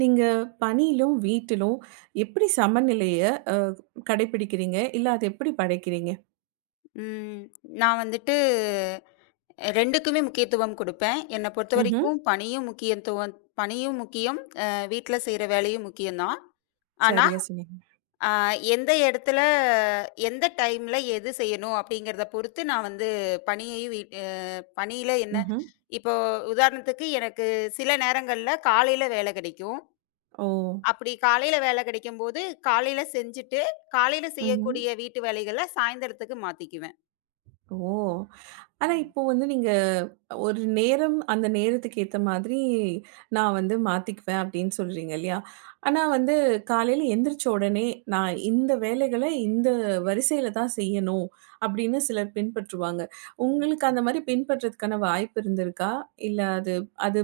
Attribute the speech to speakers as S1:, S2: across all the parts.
S1: நீங்க பணியிலும், வீட்டிலும் எப்படி சமநிலைய அ கடைப்பிடிக்கிறீங்க? இல்ல அத எப்படி படைக்கிறீங்க?
S2: ம். நான் வந்துட்டு 2க்குமே முக்கியத்துவம் குடுப்பேன். என்ன
S1: ம்ஹ்ம்.
S2: பொறுத்தவரைக்கும் பணியும் முக்கியம். வீட்ல செய்ற வேலையும் முக்கியம் தான். ஆனா,
S1: சரியா சொன்னீங்க.
S2: அ எந்த இடத்துல, எந்த டைம்ல எது செய்யணும் அப்படிங்கிறத பொறுத்து நான் வந்து பணியையும் வீட் அ பணியில என்ன
S1: ம்ஹ்ம்.
S2: இப்போ உதாரணத்துக்கு எனக்கு சில நேரங்கள்ல காலையில வேலை கிடைக்கும்.
S1: ஓ!
S2: அப்படி காலையில வேலை கிடைக்கும்போது, காலையில செஞ்சுட்டு, காலையில
S1: ம்ஹ்ம்.
S2: செய்யக்கூடிய வீட்டு வேலைகள சாயந்தரத்துக்கு மாத்திக்குவேன்.
S1: ஓ! ஆனா
S2: ம்.
S1: இப்போ வந்து நீங்க ஒரு நேரம், அந்த நேரத்துக்கு ஏத்த மாதிரி நான் வந்து மாத்திக்குவேன் அப்படின்னு சொல்றீங்க இல்லையா? ஆனா வந்து காலையில எந்திரிச்ச உடனே நான் இந்த வேலைகள இந்த வரிசையில தான் செய்யணும் அப்படின்னு சிலர் பின்பற்றுவாங்க.
S2: ம்.
S1: உங்களுக்கு அந்த மாரி பின்பற்றதுக்கான வாய்ப்பு இருந்திருக்கா? இல்ல அது அது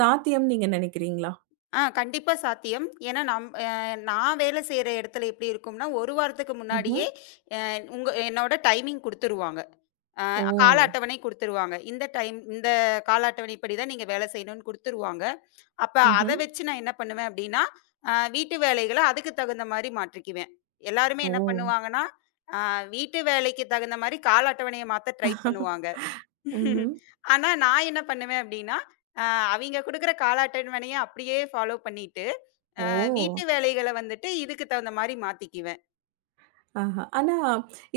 S1: சாத்தியம்னு நீங்க நினைக்கிறீங்களா?
S2: ஆ கண்டிப்பா சாத்தியம். ஏன்னா, நம் அ நான் வேலை செய்ற இடத்துல எப்படி இருக்கும்னா, 1 வாரத்துக்கு
S1: ம்ஹ்ம்.
S2: முன்னாடியே அ உங்க என்னோட டைமிங் குடுத்துருவாங்க. அ
S1: ஓ!
S2: கால அட்டவணை குடுத்துருவாங்க. இந்த டைம் இந்த கால அட்டவணைப்படி தான் நீங்க வேலை செய்யணும்னு குடுத்துருவாங்க. அப்ப அத
S1: ம்ஹ்ம்.
S2: வச்சு நான் என்ன பண்ணுவேன் அப்படின்னா, வீட்டு வேலைகள அதுக்கு தகுந்த மாரி மாற்றிக்குவேன். எல்லாருமே
S1: ஓ!
S2: என்ன பண்ணுவாங்கன்னா, அ வீட்டு வேலைக்கு தகுந்த மாரி கால அட்டவணைய மாத்த ட்ரை பண்ணுவாங்க.
S1: ம்ஹ்ம்.
S2: ஆனா நான் என்ன பண்ணுவேன் அப்படின்னா, அ அவிங்க குடுக்குற கால அட்டவணைய அப்படியே ஃபாலோ பண்ணிட்டு
S1: ஓ!
S2: வீட்டு வேலைகள வந்துட்டு இதுக்கு தகுந்த மாரி மாத்திக்குவேன்.
S1: ஆஹா! ஆனா,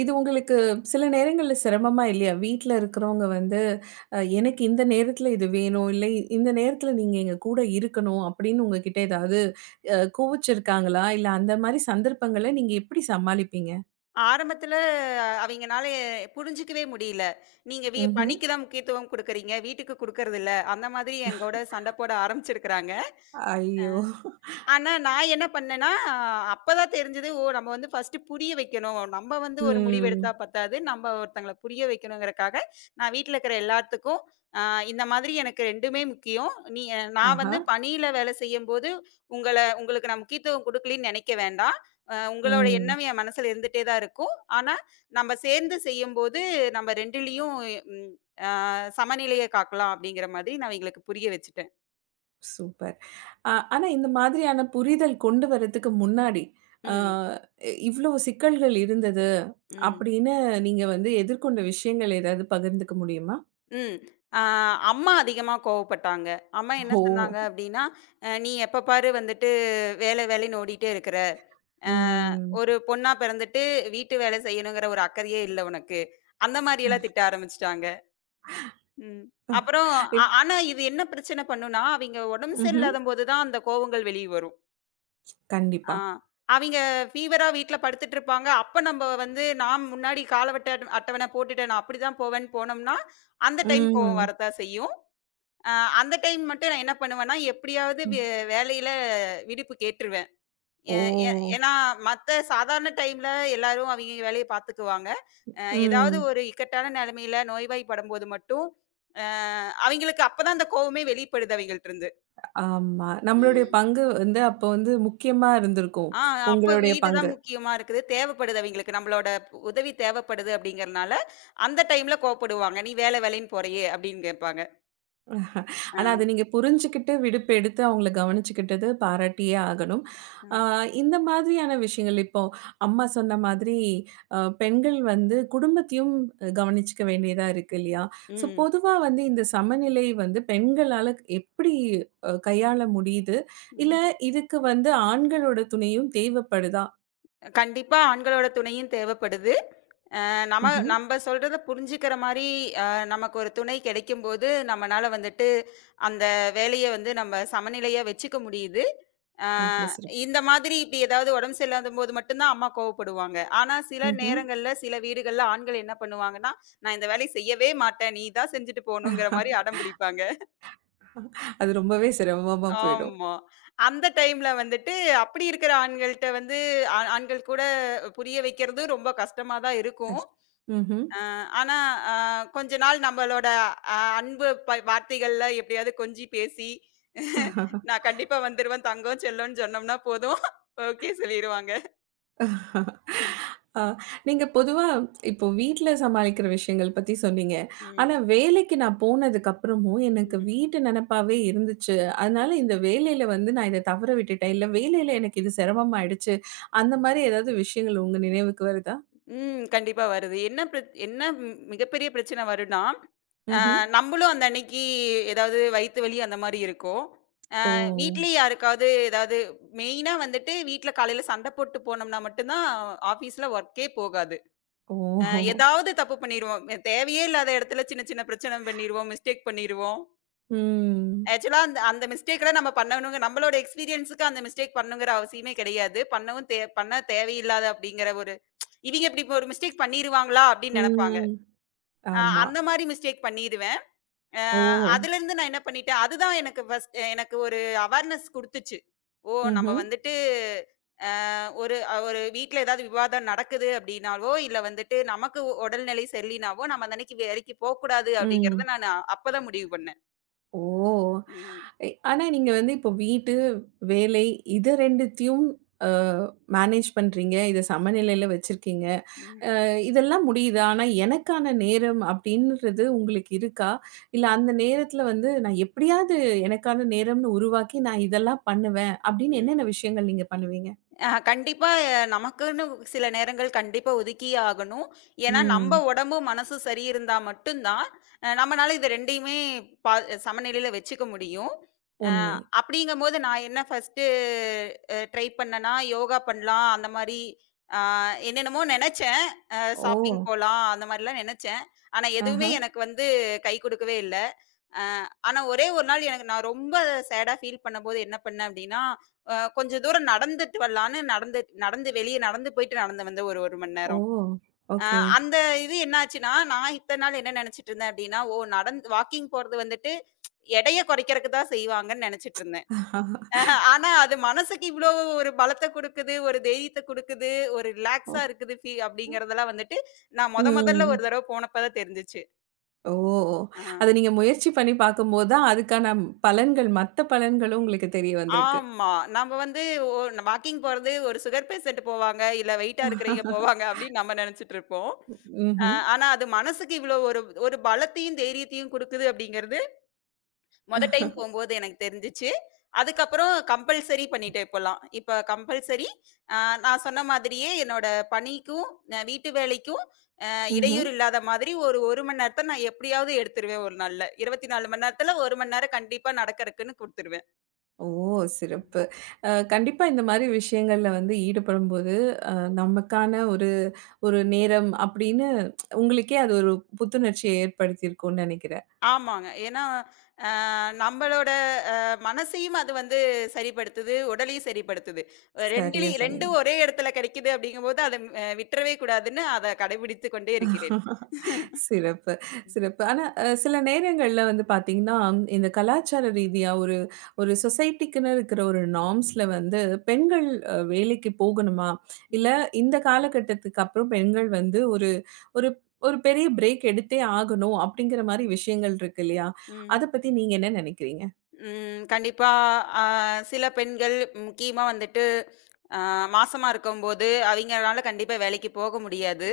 S1: இது உங்களுக்கு சில நேரங்கள்ல சிரமமா இல்லையா? வீட்ல இருக்கிறவங்க வந்து, எனக்கு இந்த நேரத்துல இது வேணும், இல்லை இந்த நேரத்துல நீங்க எங்க கூட இருக்கணும் அப்படின்னு உங்ககிட்ட ஏதாவது கோவிச்சிருக்காங்களா? இல்ல அந்த மாரி சந்தர்ப்பங்கள நீங்க எப்படி சமாளிப்பீங்க?
S2: ஆரம்பத்துல அவைங்கனால புரிஞ்சுக்கவே முடியல. நீங்க வி
S1: ம்ஹ்ம்.
S2: பணிக்கு தான் முக்கியத்துவம் குடுக்குறீங்க. வீட்டுக்கு குடுக்கறதில்ல. அந்த மாதிரி எங்கோட சண்ட போட ஆரம்பிச்சிருக்கிறாங்க.
S1: ஐயோ!
S2: ஆனா, நான் என்ன பண்ணேன்னா, அப்பதான் தெரிஞ்சது, ஓ! நம்ம வந்து ஃபர்ஸ்ட்டு புரிய வைக்கணும். நம்ம வந்து ஒரு முடிவு
S1: ம்.
S2: எடுத்தா பத்தாது. நம்ம ஒருத்தங்கள புரிய வைக்கணுங்கிறக்காக, நான் வீட்ல இருக்கிற எல்லாத்துக்கும், அ இந்த மாதிரி எனக்கு 2மே முக்கியம். நீ நான்
S1: ஆஹா!
S2: வந்து பணியில வேலை செய்யும்போது, உங்களுக்கு நான் முக்கியத்துவம் குடுக்கலன்னு நெனைக்க வேண்டாம். உங்களோட
S1: ம்.
S2: எண்ணம் என் மனசுல இருந்துட்டே தான் இருக்கும். ஆனா, நம்ம சேர்ந்து செய்யும்போது, நம்ம 2லயும் ம் அ சமநிலைய காக்கலாம். அப்படிங்கிற மாதிரி நான் இவங்களுக்கு புரிய வச்சுட்டேன்.
S1: சூப்பர். ஆனா, இந்த மாதிரியான புரிதல் கொண்டு வரதுக்கு முன்னாடி, அ
S2: ம்,
S1: இவ்ளோ சிக்கல்கள் இருந்தது
S2: ம்.
S1: அப்படின்னு நீங்க வந்து எதிர்கொண்ட விஷயங்கள் ஏதாவது பகிர்ந்துக்க முடியுமா?
S2: ம். ஆ அம்மா அதிகமா கோவப்பட்டாங்க. அம்மா என்ன
S1: ஓ!
S2: சொன்னாங்க அப்டின்னா, நீ எப்ப பாரு வந்துட்டு வேலைன்னு ஓடிட்டே இருக்கிற. அ
S1: ம்.
S2: ஒரு பொண்ணா பிறந்துட்டு வீட்டு வேலை செய்யணுங்கிற ஒரு அக்கறையே இல்ல உனக்கு." அந்த மாரியெல்லாம் திட்ட ஆரம்பிச்சுட்டாங்க. ம். அப்புறம் ஆ
S1: இப்
S2: ஆனா இது என்ன பிரச்சனை பண்ணும்னா, அவிங்க உடம்பு
S1: ம்ஹ்ம்.
S2: சரியில்லாதம்போது தான் அந்த கோவங்கள் வெளிய வரும்.
S1: கண்டிப்பா.
S2: ஆ. அவிங்க ஃபீவரா வீட்ல படுத்துட்டு இருப்பாங்க. அப்ப நம்ப வந்து நான் முன்னாடி அட்டவணை போட்டுட்டேன். நான் அப்டிதான் போவேன்னு போனோம்னா, அந்த டைம் கோவம்
S1: ம்.
S2: வரத்தான் செய்யும். அ அந்த டைம் மட்டும் நான் என்ன பண்ணுவேன்னா, எப்படியாவது
S1: ம்.
S2: வேலையில விடுப்பு கேட்டுருவேன்.
S1: ஓ!
S2: ஏ ஏ ஏன்னா மத்த சாதாரண டைம்ல எல்லாரும் அவிங்கவிங்க வேலைய பார்த்துக்குவாங்க. ஏதாவது
S1: ம்.
S2: ஒரு இக்கட்டான நிலைமையில நோய்வாய்ப்படும்போது மட்டும், அ அவிங்களுக்கு அப்பதான் அந்த கோவமே வெளிப்படுது அவிங்கள்ட்டருந்து.
S1: ஆமா. நம்மளுடைய
S2: ம்.
S1: பங்கு வந்து அப்போ வந்து முக்கியமா இருந்திருக்கும்.
S2: ஆ அப்ப
S1: உங்களுடைய
S2: வீடு தான்
S1: பங்கு.
S2: முக்கியமா இருக்குது. தேவைப்படுது அவிங்களுக்கு. நம்மளோட உதவி தேவைப்படுது அப்படிங்கிறனால, அந்த டைம்ல கோவப்படுவாங்க. "நீ வேலை வேலைன்னு போறியே" அப்படின்னு கேட்பாங்க. அ,
S1: ஆனா, அத நீங்க புரிஞ்சுகிட்டு, விடுப்பு எடுத்து அவங்கள கவனிச்சுக்கிட்டது பாராட்டியே ஆகணும். ஆ
S2: அ.
S1: இந்த மாதிரியான விஷயங்கள் இப்போ அம்மா சொன்ன மாதிரி பெண்கள் வந்து குடும்பத்தையும் கவனிச்சுக்க வேண்டியதா இருக்கு இல்லையா? ஸோ,
S2: ம்,
S1: பொதுவா வந்து இந்த சமநிலை வந்து பெண்களால எப்படி கையாள முடியுது? இல்ல
S2: ம்.
S1: இதுக்கு வந்து ஆண்களோட துணையும் தேவைப்படுதா?
S2: கண்டிப்பா ஆண்களோட துணையும் தேவைப்படுது.
S1: ம்ஹ்ம்.
S2: நம்ப சொல்றத புரிஞ்சுக்கிற மாரி, அ நமக்கு ஒரு துணை கிடைக்கும்போது, நம்மனால வந்துட்டு அந்த வேலைய வந்து நம்ம சமநிலையா வச்சுக்க முடியுது. அ
S1: ரொம்ப சிறப்பு.
S2: இந்த மாதிரி இப்டி ஏதாவது உடம்பு சரியில்லாதம்போது மட்டும் தான் அம்மா கோவப்படுவாங்க. ஆனா, சில
S1: ம்ஹ்ம்.
S2: நேரங்கள்ல, சில வீடுகள்ல ஆண்கள் என்ன பண்ணுவாங்கன்னா, "நான் இந்த வேலைய செய்யவே மாட்டேன். நீ தான் செஞ்சுட்டு போணுங்கிற" மாரி அடம் பிடிப்பாங்க.
S1: அது ரொம்பவே சிரமமா போயிடும்.
S2: ஆமா. அந்த டைம்ல வந்துட்டு, அப்படி இருக்கிற ஆண்கள்ட்ட வந்து ஆண்கள் கூட புரிய வைக்கிறது ரொம்ப கஷ்டமா தான் இருக்கும்.
S1: கஷ் ம்ஹ்ம்.
S2: அ ஆனா, அ கொஞ்ச நாள் நம்மளோட அன்பு வார்த்தைகள்ல எப்படியாவது கொஞ்சி பேசி, "நான் கண்டிப்பா வந்துருவேன் தங்கம், செல்லம்ன்னு" சொன்னோம்னா போதும். ஓகே சொல்லிருவாங்க. ம்.
S1: ஆ, நீங்க பொதுவா இப்போ வீட்ல சமாளிக்கிற விஷயங்கள் பத்தி சொன்னீங்க. ஆனா
S2: ம்.
S1: வேலைக்கு நான் போனதுக்கப்புறமும் எனக்கு
S2: ம்.
S1: வீட்டு நெனப்பாவே இருந்துச்சு. அதனால இந்த வேலையில வந்து நான் இத தவற விட்டுட்டேன். இல்ல வேலையில எனக்கு இது சிரமமாயிடுச்சு. அந்த மாரி ஏதாவது விஷயங்கள் உங்க நினைவுக்கு வருதா?
S2: ம். கண்டிப்பா வருது. என்ன பிரச் என்ன ம் மிகப்பெரிய பிரச்சனை வரும்னா,
S1: ம்ஹ்ம்.
S2: நம்பளும் அந்த அன்னைக்கு ஏதாவது வயித்து வலி அந்த மாரி இருக்கும்.
S1: ஓ!
S2: வீட்லயும் யாருக்காவது ஏதாவது மெயினா வந்துட்டு வீட்ல காலையில சண்டை போட்டு போனோம்னா மட்டும் தான் ஆஃபீஸ்ல ஒர்க்கே போகாது. அ
S1: ஓஹோ!
S2: ஏதாவது தப்பு பண்ணிருவோம். தேவையே இல்லாத இடத்துல சின்ன சின்ன பிரச்சனை பண்ணிருவோம். மிஸ்டேக் பண்ணிருவோம்.
S1: ம்.
S2: ஆக்சுவலா அந்த அந்த மிஸ்டேக்லாம் நம்ம பண்ணணுங்க நம்மளோட எக்ஸ்பீரியன்ஸுக்கு அந்த மிஸ்டேக் பண்ணணுங்கிற அவசியமே கிடையாது. பண்ணவும் தே பண்ண தேவையில்லாத அப்படிங்கிற ஒரு இவிங்க இப்படி இப்ப ஒரு மிஸ்டேக் பண்ணிருவாங்களா அப்படின்னு நெனப்பாங்க.
S1: ம். ஆமா.
S2: அந்த மாரி மிஸ்டேக் பண்ணிருவேன். அ
S1: ஓ!
S2: அதுலருந்து நான் என்ன பண்ணிட்டேன், அதுதான் எனக்கு ஃபர்ஸ்ட் எனக்கு ஒரு அவேர்னஸ் குடுத்துச்சு. ஓ! நம்ம
S1: ம்ஹ்ம்.
S2: வந்துட்டு ஒரு வீட்ல ஏதாவது விவாதம் நடக்குது அப்படின்னாவோ, இல்ல வந்துட்டு நமக்கு உடல்நிலை சரியில்லைனாவோ, நம்ம அந்த அன்னைக்கு வேலைக்கு போக்கூடாது
S1: ம்.
S2: அப்படிங்கிறத அப்பதான் முடிவு பண்ணேன்.
S1: ஓ!
S2: ம்.
S1: ஆனா நீங்க வந்து இப்போ வீட்டு, வேலை இத 2த்தையும் அ மேனேஜ் பண்றீங்க. இத சமநிலையில வச்சிருக்கீங்க.
S2: ம்.
S1: இதெல்லாம் முடியுது. ஆனா எனக்கான நேரம் அப்படின்றது உங்களுக்கு இருக்கா? இல்ல அந்த நேரத்துல வந்து நான் எப்படியாவது எனக்கான நேரம்னு உருவாக்கி நான் இதெல்லாம் பண்ணுவேன் அப்படின்னு என்னென்ன விஷயங்கள் நீங்க பண்ணுவீங்க?
S2: கண்டிப்பா நமக்குன்னு சில நேரங்கள் கண்டிப்பா ஒதுக்கியே ஆகணும். ஏன்னா, நம்ம
S1: ம்.
S2: உடம்பும், மனசும் சரியிருந்தா மட்டும் தான், நம்மனால இது 2யுமே பா சமநிலையில வச்சுக்க முடியும். அ
S1: உண்மை.
S2: அப்படிங்கும்போது நான் என்ன ஃபர்ஸ்ட்டு ட்ரை பண்ணேன்னா, யோகா பண்ணலாம், அந்த மாரி அ என்னென்னமோ நெனச்சேன்.
S1: ஓ!
S2: ஷாப்பிங் போலாம், அந்த மாரிலாம் நெனச்சேன். ஆனா, எதுவுமே
S1: ஆஹா.
S2: எனக்கு வந்து கை குடுக்கவே இல்ல. அ ஆனா, ஒரே ஒரு நாள் எனக்கு நான் ரொம்ப சேடா ஃபீல் பண்ணும்போது என்ன பண்ணேன் அப்படின்னா, கொஞ்சம் தூரம் நடந்துட்டு வரலான்னு நடந்து நடந்து வெளிய நடந்து போயிட்டு நடந்து வந்தேன் ஒரு 1 மணி
S1: ஓ!
S2: நேரம். அ
S1: ஓகே.
S2: அந்த இது என்னாச்சுன்னா, நான் இத்தன நாள் என்ன நெனச்சுட்டு இருந்தேன் அப்டின்னா, ஓ! வாக்கிங் போறது வந்துட்டு எடைய குறைக்கிறக்கு தான் செய்வாங்கன்னு நெனச்சுட்டு இருந்தேன். ஆனா அது மனசுக்கு இவ்ளோ ஒரு பலத்த குடுக்குது, ஒரு தைரியத்த குடுக்குது, ஒரு
S1: ஓ!
S2: ரிலாக்ஸா இருக்குது அப்டிங்கிறதெல்லாம் வந்துட்டு, நான் மொதல்ல ஒரு
S1: ம்.
S2: தடவ போனப்ப தான் தெரிஞ்சுச்சு.
S1: ஓ!
S2: அ
S1: அத நீங்க முயற்சி பண்ணி பார்க்கும்போது தான், அதுக்கான பலன்கள் மத்த பலன்களும் உங்களுக்கு தெரிய வந்திருக்கு.
S2: ஆமா. நம்ம வந்து ஓ வாக்கிங் போறது ஒரு சுகர் பேஷண்ட் போவாங்க, இல்ல வெயிட்டா இருக்கிறவைங்க போவாங்க அப்டின்னு நம்ம நெனச்சுட்டு இருப்போம்.
S1: ம்ஹ்ம்.
S2: ஆனா அது மனசுக்கு இவ்ளோ ஒரு ஒரு பலத்தையும், தைரியத்தையும் குடுக்குது அப்படிங்கிறது, மொத டைம் போம்போது எனக்கு தெரிஞ்சுச்சு. அதுக்கப்புறம் கம்பல்சரி பண்ணிட்டேன் இப்போலாம். இப்ப கம்பல்சரி அ நான் சொன்ன மாதிரியே என்னோட பணிக்கும், வீட்டு வேலைக்கும் அ
S1: ம்ஹ்ம்.
S2: இடையூறு இல்லாத மாதிரி ஒரு 1 மணி நேரத்த நான் எப்படியாவது எடுத்துருவேன் ஒரு நாள்ல. 24 மணி நேரத்துல 1 மணி நேரம் கண்டிப்பா நடக்கறக்குன்னு குடுத்துருவேன்.
S1: ஓ!
S2: ம்.
S1: சிறப்பு. கண்டிப்பா இந்த மாரி விஷயங்கள்ல வந்து ஈடுபடும்போது, அ நமக்கான ஒரு ஒரு நேரம் அப்படின்னு உங்களுக்கே அது ஒரு புத்துணர்ச்சிய ஏற்படுத்தியிருக்கும்னு நெனைக்கிறேன்.
S2: ஆமாங்க. ஏன்னா, அ நம்மளோட அ மனசையும் அது வந்து சரிப்படுத்துது, உடலையும் சரிப்படுத்துது.
S1: சரியா
S2: 2லயும்
S1: சொன்னீங்க.
S2: 2ம் ஒரே இடத்துல கிடைக்குது அப்படிங்கும்போது, அத விட்டுறவே கூடாதுன்னு அத கடைபிடித்துக் கொண்டே இருக்கிறேன்.
S1: சிறப்பு, சிறப்பு. ஆனா, சில நேரங்கள்ல வந்து பார்த்தீங்கன்னா, இந்த கலாச்சார ரீதியா ஒரு ஒரு சொசைட்டிக்குன்னு இருக்கிற ஒரு நார்ம்ஸ்ல வந்து பெண்கள் வேலைக்கு போகணுமா? இல்ல
S2: ம்.
S1: இந்த காலகட்டத்துக்கு அப்புறம் பெண்கள் வந்து ஒரு ஒரு ஒரு பெரிய பிரேக் எடுத்தே ஆகணும் அப்படிங்கிற மாரி விஷயங்கள் இருக்கு இல்லையா? அத
S2: ம்.
S1: பத்தி நீங்க என்ன நெனைக்கிறீங்க?
S2: ம். கண்டிப்பா அ சில பெண்கள் முக்கியமா வந்துட்டு அ மாசமா இருக்கும்போது, அவிங்கனால கண்டிப்பா வேலைக்கு போக முடியாது.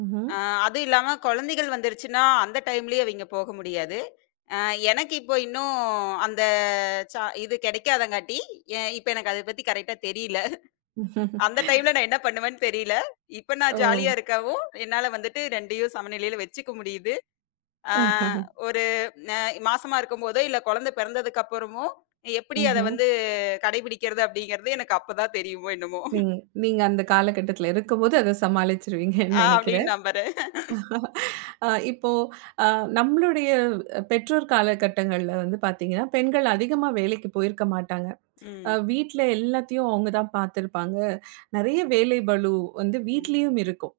S1: ம்ஹ்ம்.
S2: அ அதுவும் இல்லாம குழந்தைகள் வந்துருச்சுன்னா, அந்த டைம்லயும் அவிங்க போக முடியாது. அ எனக்கு இப்போ இன்னும் அந்த இது கிடைக்காதங்காட்டி, இப்ப எனக்கு அத பத்தி கரெக்ட்டா தெரியல. அந்த டைம்ல நான் என்ன பண்ணுவேன்னு தெரியல. இப்ப
S1: ஓ!
S2: நான் ஜாலியா இருக்கவும், என்னால வந்துட்டு 2யும் சமநிலையில வச்சுக்க முடியுது. ஆ ஒரு அ மாசமா இருக்கும்போதோ, இல்ல குழந்தை பிறந்ததுக்கு அப்புறமோ, எப்படி அத
S1: ம்ஹ்ம்.
S2: வந்து கடைபிடிக்கிறது அப்படிங்கிறது எனக்கு அப்பதான் தெரியுமோ என்னமோ!
S1: நீங்க நீங்க அந்த காலகட்டத்துல இருக்கும்போது அத சமாளிச்சுருவீங்கன்னு
S2: அப்படின்னு
S1: நெனைக்கிறேன்.
S2: நம்புறேன்.
S1: இப்போ அ நம்மளுடைய பெற்றோர் காலகட்டங்கள்ல வந்து பார்த்தீங்கன்னா, பெண்கள் அதிகமா வேலைக்கு போயிருக்க மாட்டாங்க.
S2: ம்.
S1: வீட்ல எல்லாத்தையும் அவங்க தான் பார்த்துருப்பாங்க. நெறைய வேலை பளு வந்து
S2: ம்.
S1: வீட்லயும் இருக்கும்.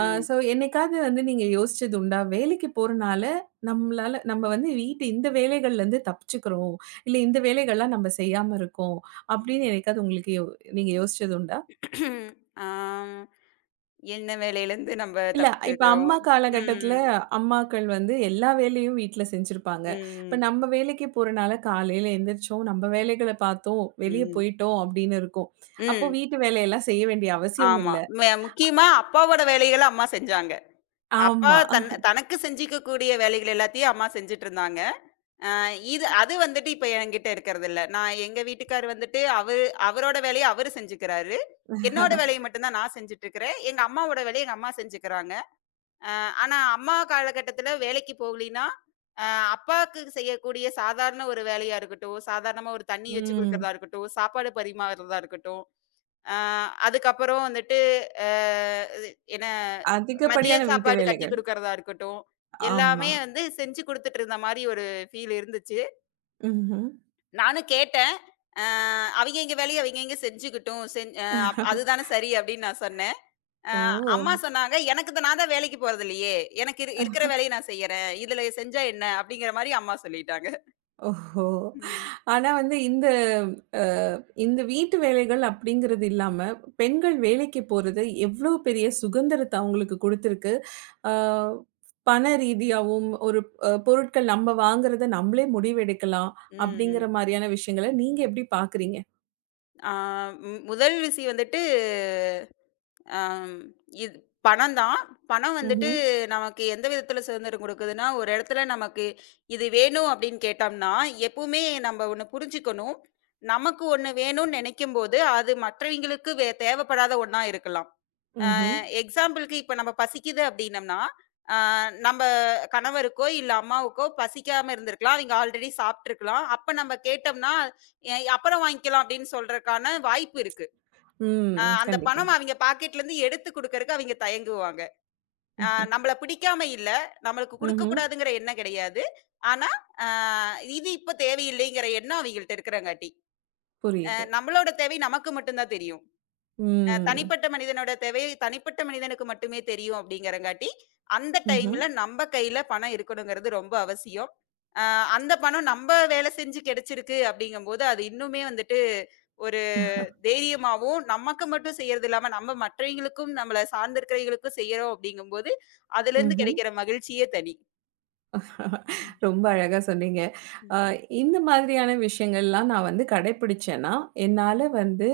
S1: அ ஸோ என்னைக்காவது வந்து நீங்க யோசிச்சது உண்டா? வேலைக்கு போறனால நம்மளால நம்ம வந்து வீட்டு இந்த வேலைகள்லேருந்து தப்பிச்சுக்கிறோம். இல்ல இந்த வேலைகள்லாம் நம்ம செய்யாம இருக்கோம். அப்படின்னு என்னைக்காவது உங்களுக்கு நீங்க யோசிச்சது உண்டா?
S2: ஆம். என்ன வேலையிலேருந்து நம்ப
S1: இல்ல, இப்ப
S2: தப்பிச்சிருக்கிறோம்.
S1: அம்மா காலகட்டத்துல
S2: ம்.
S1: அம்மாக்கள் வந்து எல்லா வேலையும் வீட்ல செஞ்சிருப்பாங்க. இப்ப
S2: ம்.
S1: நம்ம வேலைக்கு போறனால காலையில எந்திரிச்சோம், நம்ம வேலைகள பார்த்தோம், வெளிய
S2: ம்.
S1: போயிட்டோம் அப்படின்னு இருக்கும். அப்போ
S2: ம்.
S1: வீட்டு வேலையெல்லாம் செய்ய வேண்டிய அவசியம்
S2: ஆமா.
S1: இல்ல.
S2: முக்கியமா அப்பாவோட வேலைகள அம்மா செஞ்சாங்க. அப்பா
S1: ஆமா.
S2: தனக்கு செஞ்சுக்கக்கூடிய வேலைகள் எல்லாத்தையும் அம்மா செஞ்சுட்டுருந்தாங்க. அ இது அது வந்துட்டு இப்ப என்கிட்ட இருக்கறதில்ல. நான் எங்க வீட்டுக்காரர் வந்துட்டு அவரு அவரோட வேலைய அவரு செஞ்சுக்கிறாரு. என்னோட வேலைய மட்டும் தான் நான் செஞ்சுட்டுருக்கிறேன். எங்க அம்மாவோட வேலைய எங்க அம்மா செஞ்சுக்கிறாங்க. அ ஆனா அம்மா காலகட்டத்துல வேலைக்கு போகலின்னா, அ அப்பாவுக்கு செய்யக்கூடிய சாதாரண ஒரு வேலையா இருக்கட்டும், சாதாரணமா ஒரு தண்ணி வச்சு
S1: ம்.
S2: குடுக்கிறதா இருக்கட்டும், சாப்பாடு பரிமாறுறதா இருக்கட்டும், அ அதுக்கப்புறம் வந்துட்டு அ இது என்ன மதிய
S1: அதிகப்படியான வீட்டு
S2: சாப்பாடு கட்டி
S1: வேலைகள்.
S2: குடுக்கிறதா இருக்கட்டும்,
S1: ஆமா.
S2: எல்லாமே வந்து செஞ்சு குடுத்துட்டு இருந்த மாரி ஒரு ஃபீல் இருந்துச்சு.
S1: ம்ஹ்ம்.
S2: நானும் கேட்டேன். அ "அவிங்கவிங்க வேலைய அவிங்கவிங்க செஞ்சுக்கிட்டும். செஞ் அ அதுதானே சரி" அப்படின்னு நான் சொன்னேன். அ
S1: ஓ!
S2: அம்மா சொன்னாங்க, "எனக்கு தான் நான் தான் வேலைக்கு போறதில்லையே! எனக்கு இருக்கிற வேலைய நான் செய்யறேன். இதுல செஞ்சா என்ன?" அப்படிங்கிற மாரி அம்மா சொல்லிட்டாங்க.
S1: ஓஹோ!
S2: ம்.
S1: ஆனா வந்து இந்த அ இந்த வீட்டு வேலைகள் அப்படிங்கிறது இல்லாம, பெண்கள் வேலைக்கு போறது எவ்ளோ பெரிய சுதந்திரத்த அவங்களுக்கு குடுத்திருக்கு. அ பண ரீதியாவும், ஒரு பொருட்கள் நம்ம வாங்குறத நம்மளே முடிவெடுக்கலாம் அப்படிங்கிற
S2: ம்.
S1: மாரியான விஷயங்கள நீங்க எப்படி பாக்குறீங்க?
S2: ஆ ம் முதல் விஷி வந்துட்டு, அம் இது பணம் தான். பணம் வந்துட்டு
S1: ம்ஹ்ம்.
S2: நமக்கு எந்த விதத்தில சுதந்திரம் குடுக்குதுன்னா, ஒரு இடத்துல நமக்கு இது வேணும் அப்படின்னு கேட்டோம்னா, எப்பவுமே நம்ம ஒண்ணு புரிஞ்சுக்கணும். நமக்கு ஒண்ணு வேணும்னு நெனைக்கும்போது, அது மற்றவங்களுக்கு தேவைப்படாத ஒண்ணா இருக்கலாம்.
S1: ம்ஹ்ம்.
S2: எக்ஸாம்பிளுக்கு இப்ப நம்ம பசிக்குது அப்படின்னம்னா, ஆ நம்ப கணவருக்கோ, இல்ல அம்மாவுக்கோ பசிக்காம இருந்திருக்கலாம். அவங்க ஆல்ரெடி சாப்ட்டுருக்கலாம். அப்ப நம்ம கேட்டோம்னா, அப்புறம் வாங்கிக்கலாம்" அப்படின்னு சொல்றதுக்கான வாய்ப்பு இருக்கு.
S1: ம்.
S2: அந்த
S1: கண்டிப்பா.
S2: பணம் அவங்க பாக்கெட்லருந்து எடுத்து குடுக்கறக்கு அவங்க தயங்குவாங்க.
S1: ம்ஹ்ம்.
S2: நம்மள பிடிக்காம இல்ல, நம்மளுக்கு
S1: ம்ஹ்ம்.
S2: குடுக்கக்கூடாதுங்கிற எண்ணம் கிடையாது. ஆனா, ஆ இது இப்ப தேவையில்லைங்கிற எண்ணம் அவங்கள்ட்ட இருக்கறங்காட்டி.
S1: புரியுது.
S2: நம்மளோட தேவை நமக்கு மட்டும் தான் தெரியும்.
S1: ம்.
S2: தனிப்பட்ட மனிதனோட தேவை தனிப்பட்ட மனிதனுக்கு மட்டுமே தெரியும் அப்படிங்கிறங்காட்டி, அந்த
S1: ம்ஹ்ம்.
S2: டைம்ல நம்ப கையில பணம் இருக்கணுங்கிறது ரொம்ப அவசியம். அ அந்த பணம் நம்ப வேலை செஞ்சு கிடைச்சிருக்கு அப்படிங்கும்போது, அது இன்னுமே வந்துட்டு ஒரு தைரியமாவும், நமக்கு மட்டும் செய்யறது இல்லாம, நம்ம மற்றவைங்களுக்கும் நம்மள சார்ந்திருக்கிறவைகளுக்கும் செய்யறோம் அப்படிங்கும்போது, அதுலேருந்து
S1: ம்ஹ்ம்.
S2: கிடைக்கிற மகிழ்ச்சியே தனி.
S1: ரொம்ப அழகா சொன்னீங்க. அ
S2: ம்.
S1: இந்த மாதிரியான விஷயங்கள்லாம் நான் வந்து கடைப்பிடிச்சேன்னா, என்னால வந்து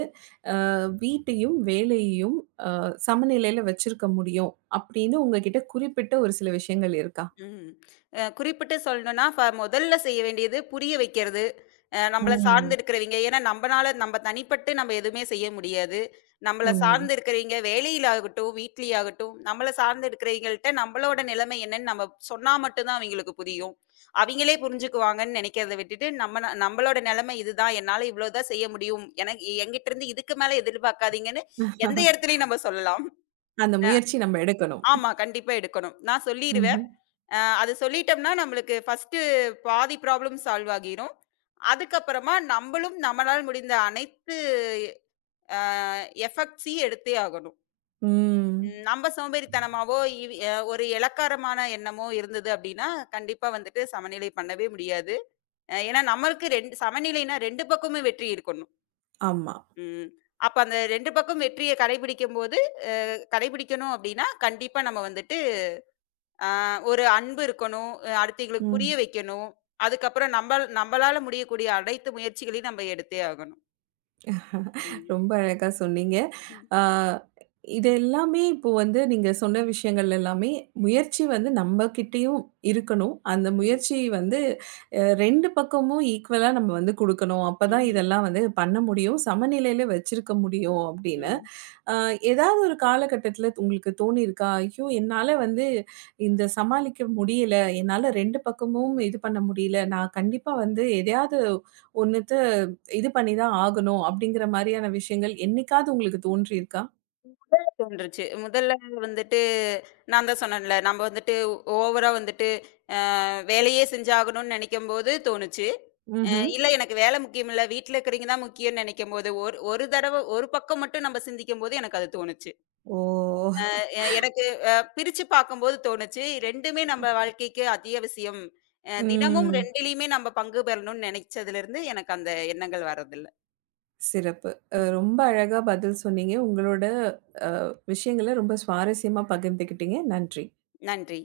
S1: வீட்டையும், வேலையையும் அ சமநிலையில வச்சிருக்க முடியும். அப்படின்னு உங்ககிட்ட குறிப்பிட்ட ஒரு சில விஷயங்கள் இருக்கா?
S2: ம். குறிப்பிட்டு சொல்லணும்னா, முதல்ல செய்ய வேண்டியது புரிய வைக்கிறது. நம்மள
S1: ம்.
S2: சார்ந்து இருக்கிறவைங்க. ஏன்னா நம்பனால நம்ம தனிப்பட்டு நம்ம எதுவுமே செய்ய முடியாது. நம்மள
S1: உண்மை.
S2: சார்ந்து இருக்கிறவைங்க வேலையிலாகட்டும், வீட்லயாகட்டும், நம்மள சார்ந்து இருக்கிறவைங்கள்ட்ட நம்மளோட நிலைமை என்னன்னு நம்ம சொன்னா மட்டும் தான் அவங்களுக்கு புரியும். அவிங்களே புரிஞ்சுக்குவாங்கன்னு நினைக்கிறத விட்டுட்டு, நம்மளோட நிலைமை இதுதான். என்னால இவ்வளோ தான் செய்ய முடியும். எனக்கு என்கிட்ட இருந்து இதுக்கு மேல எதிர்பார்க்காதீங்கன்னு எந்த இடத்துலயும் நம்ம சொல்லலாம்.
S1: அந்த முயற்சி நம்ம எடுக்கணும்.
S2: ஆமா. கண்டிப்பா எடுக்கணும். நான் சொல்லிருவேன்.
S1: ம்ஹ்ம்.
S2: அது சொல்லிட்டோம்னா, நம்மளுக்கு ஃபர்ஸ்ட்டு பாதி ப்ராப்ளம் சால்வ் ஆகிரும். அதுக்கப்புறமா நம்பளும் நம்மளால் முடிந்த அனைத்து அ எஃபெக்ட்ஸையும் எடுத்தே ஆகணும்.
S1: ம்.
S2: ம் நம்ப சோம்பேறித்தனமாவோ, இவ் அ ஒரு இளக்காரமான எண்ணமோ இருந்தது அப்டின்னா, கண்டிப்பா வந்துட்டு சமநிலை பண்ணவே முடியாது. ஏன்னா நம்மளுக்கு 2 சமநிலைனா 2 பக்கமும் வெற்றி இருக்கணும்.
S1: ஆமா.
S2: ம். அப்ப அந்த 2 பக்கம் வெற்றிய கடைபிடிக்கும்போது, அ கடைபிடிக்கணும் அப்டின்னா, கண்டிப்பா நம்ம வந்துட்டு ஒரு அன்பு இருக்கணும். அடுத்தவைங்களுக்கு புரிய
S1: ம்.
S2: வைக்கணும். அதுக்கப்புறம் நம்பளால முடியக்கூடிய அனைத்து முயற்சிகளையும் நம்ம எடுத்தே ஆகணும். ம்.
S1: ரொம்ப அழகா சொன்னீங்க. ஆ இது எல்லாமே இப்போ வந்து நீங்க சொன்ன விஷயங்கள் எல்லாமே முயற்சி வந்து நம்ம கிட்டயும் இருக்கணும். அந்த
S2: ம்.
S1: முயற்சி வந்து அ 2 பக்கமும் ஈக்குவலா நம்ம வந்து குடுக்கணும். அப்பதான்
S2: ம்.
S1: இதெல்லாம் வந்து பண்ண முடியும். சமநிலையில வச்சிருக்க முடியும் அப்படின்னு.
S2: ம்.
S1: அ ஏதாவது ஒரு காலகட்டத்தில உங்களுக்கு தோணியிருக்கா? ஐயோ! என்னால வந்து இந்த சமாளிக்க முடியல. என்னால 2 பக்கமும் இது பண்ண முடியல. நான் கண்டிப்பா வந்து எதையாவது ஒண்ணுத்த இது பண்ணி தான் ஆகணும். அப்படிங்கிற மாரியான விஷயங்கள் என்னைக்காவது உங்களுக்கு தோன்றியிருக்கா?
S2: முதல்ல தோன்றுச்சு. முதல்ல வந்துட்டு நான் தான் சொன்னேன்ல, நம்ம வந்துட்டு ஓவரா வந்துட்டு வேலையே செஞ்சாகணும்னு நெனைக்கும்போது தோணுச்சு.
S1: ம்ஹ்ம்.
S2: இல்ல எனக்கு வேலை முக்கியம் இல்ல, வீட்ல இருக்கிறவைங்க தான் முக்கியம்னு நெனைக்கும்போது, ஒரு ஒரு தடவ ஒரு பக்கம் மட்டும் நம்ம சிந்திக்கும்போது எனக்கு அது தோணுச்சு.
S1: ஓ!
S2: எனக்கு பிரிச்சு பார்க்கும்போது தோணுச்சு. 2மே நம்ம வாழ்க்கைக்கு அத்தியாவசியம். தினமும் ம்.
S1: ம்.
S2: 2லயுமே நம்ம பங்கு பெறணும்னு நெனைச்சதுலருந்து எனக்கு அந்த எண்ணங்கள் வர்றதில்ல.
S1: சிறப்பு.
S2: ம்.
S1: ரொம்ப அழகா பதில் சொன்னீங்க. உங்களோட விஷயங்கள ரொம்ப சுவாரஸ்யமா பகிர்ந்துக்கிட்டீங்க. நன்றி.
S2: நன்றி.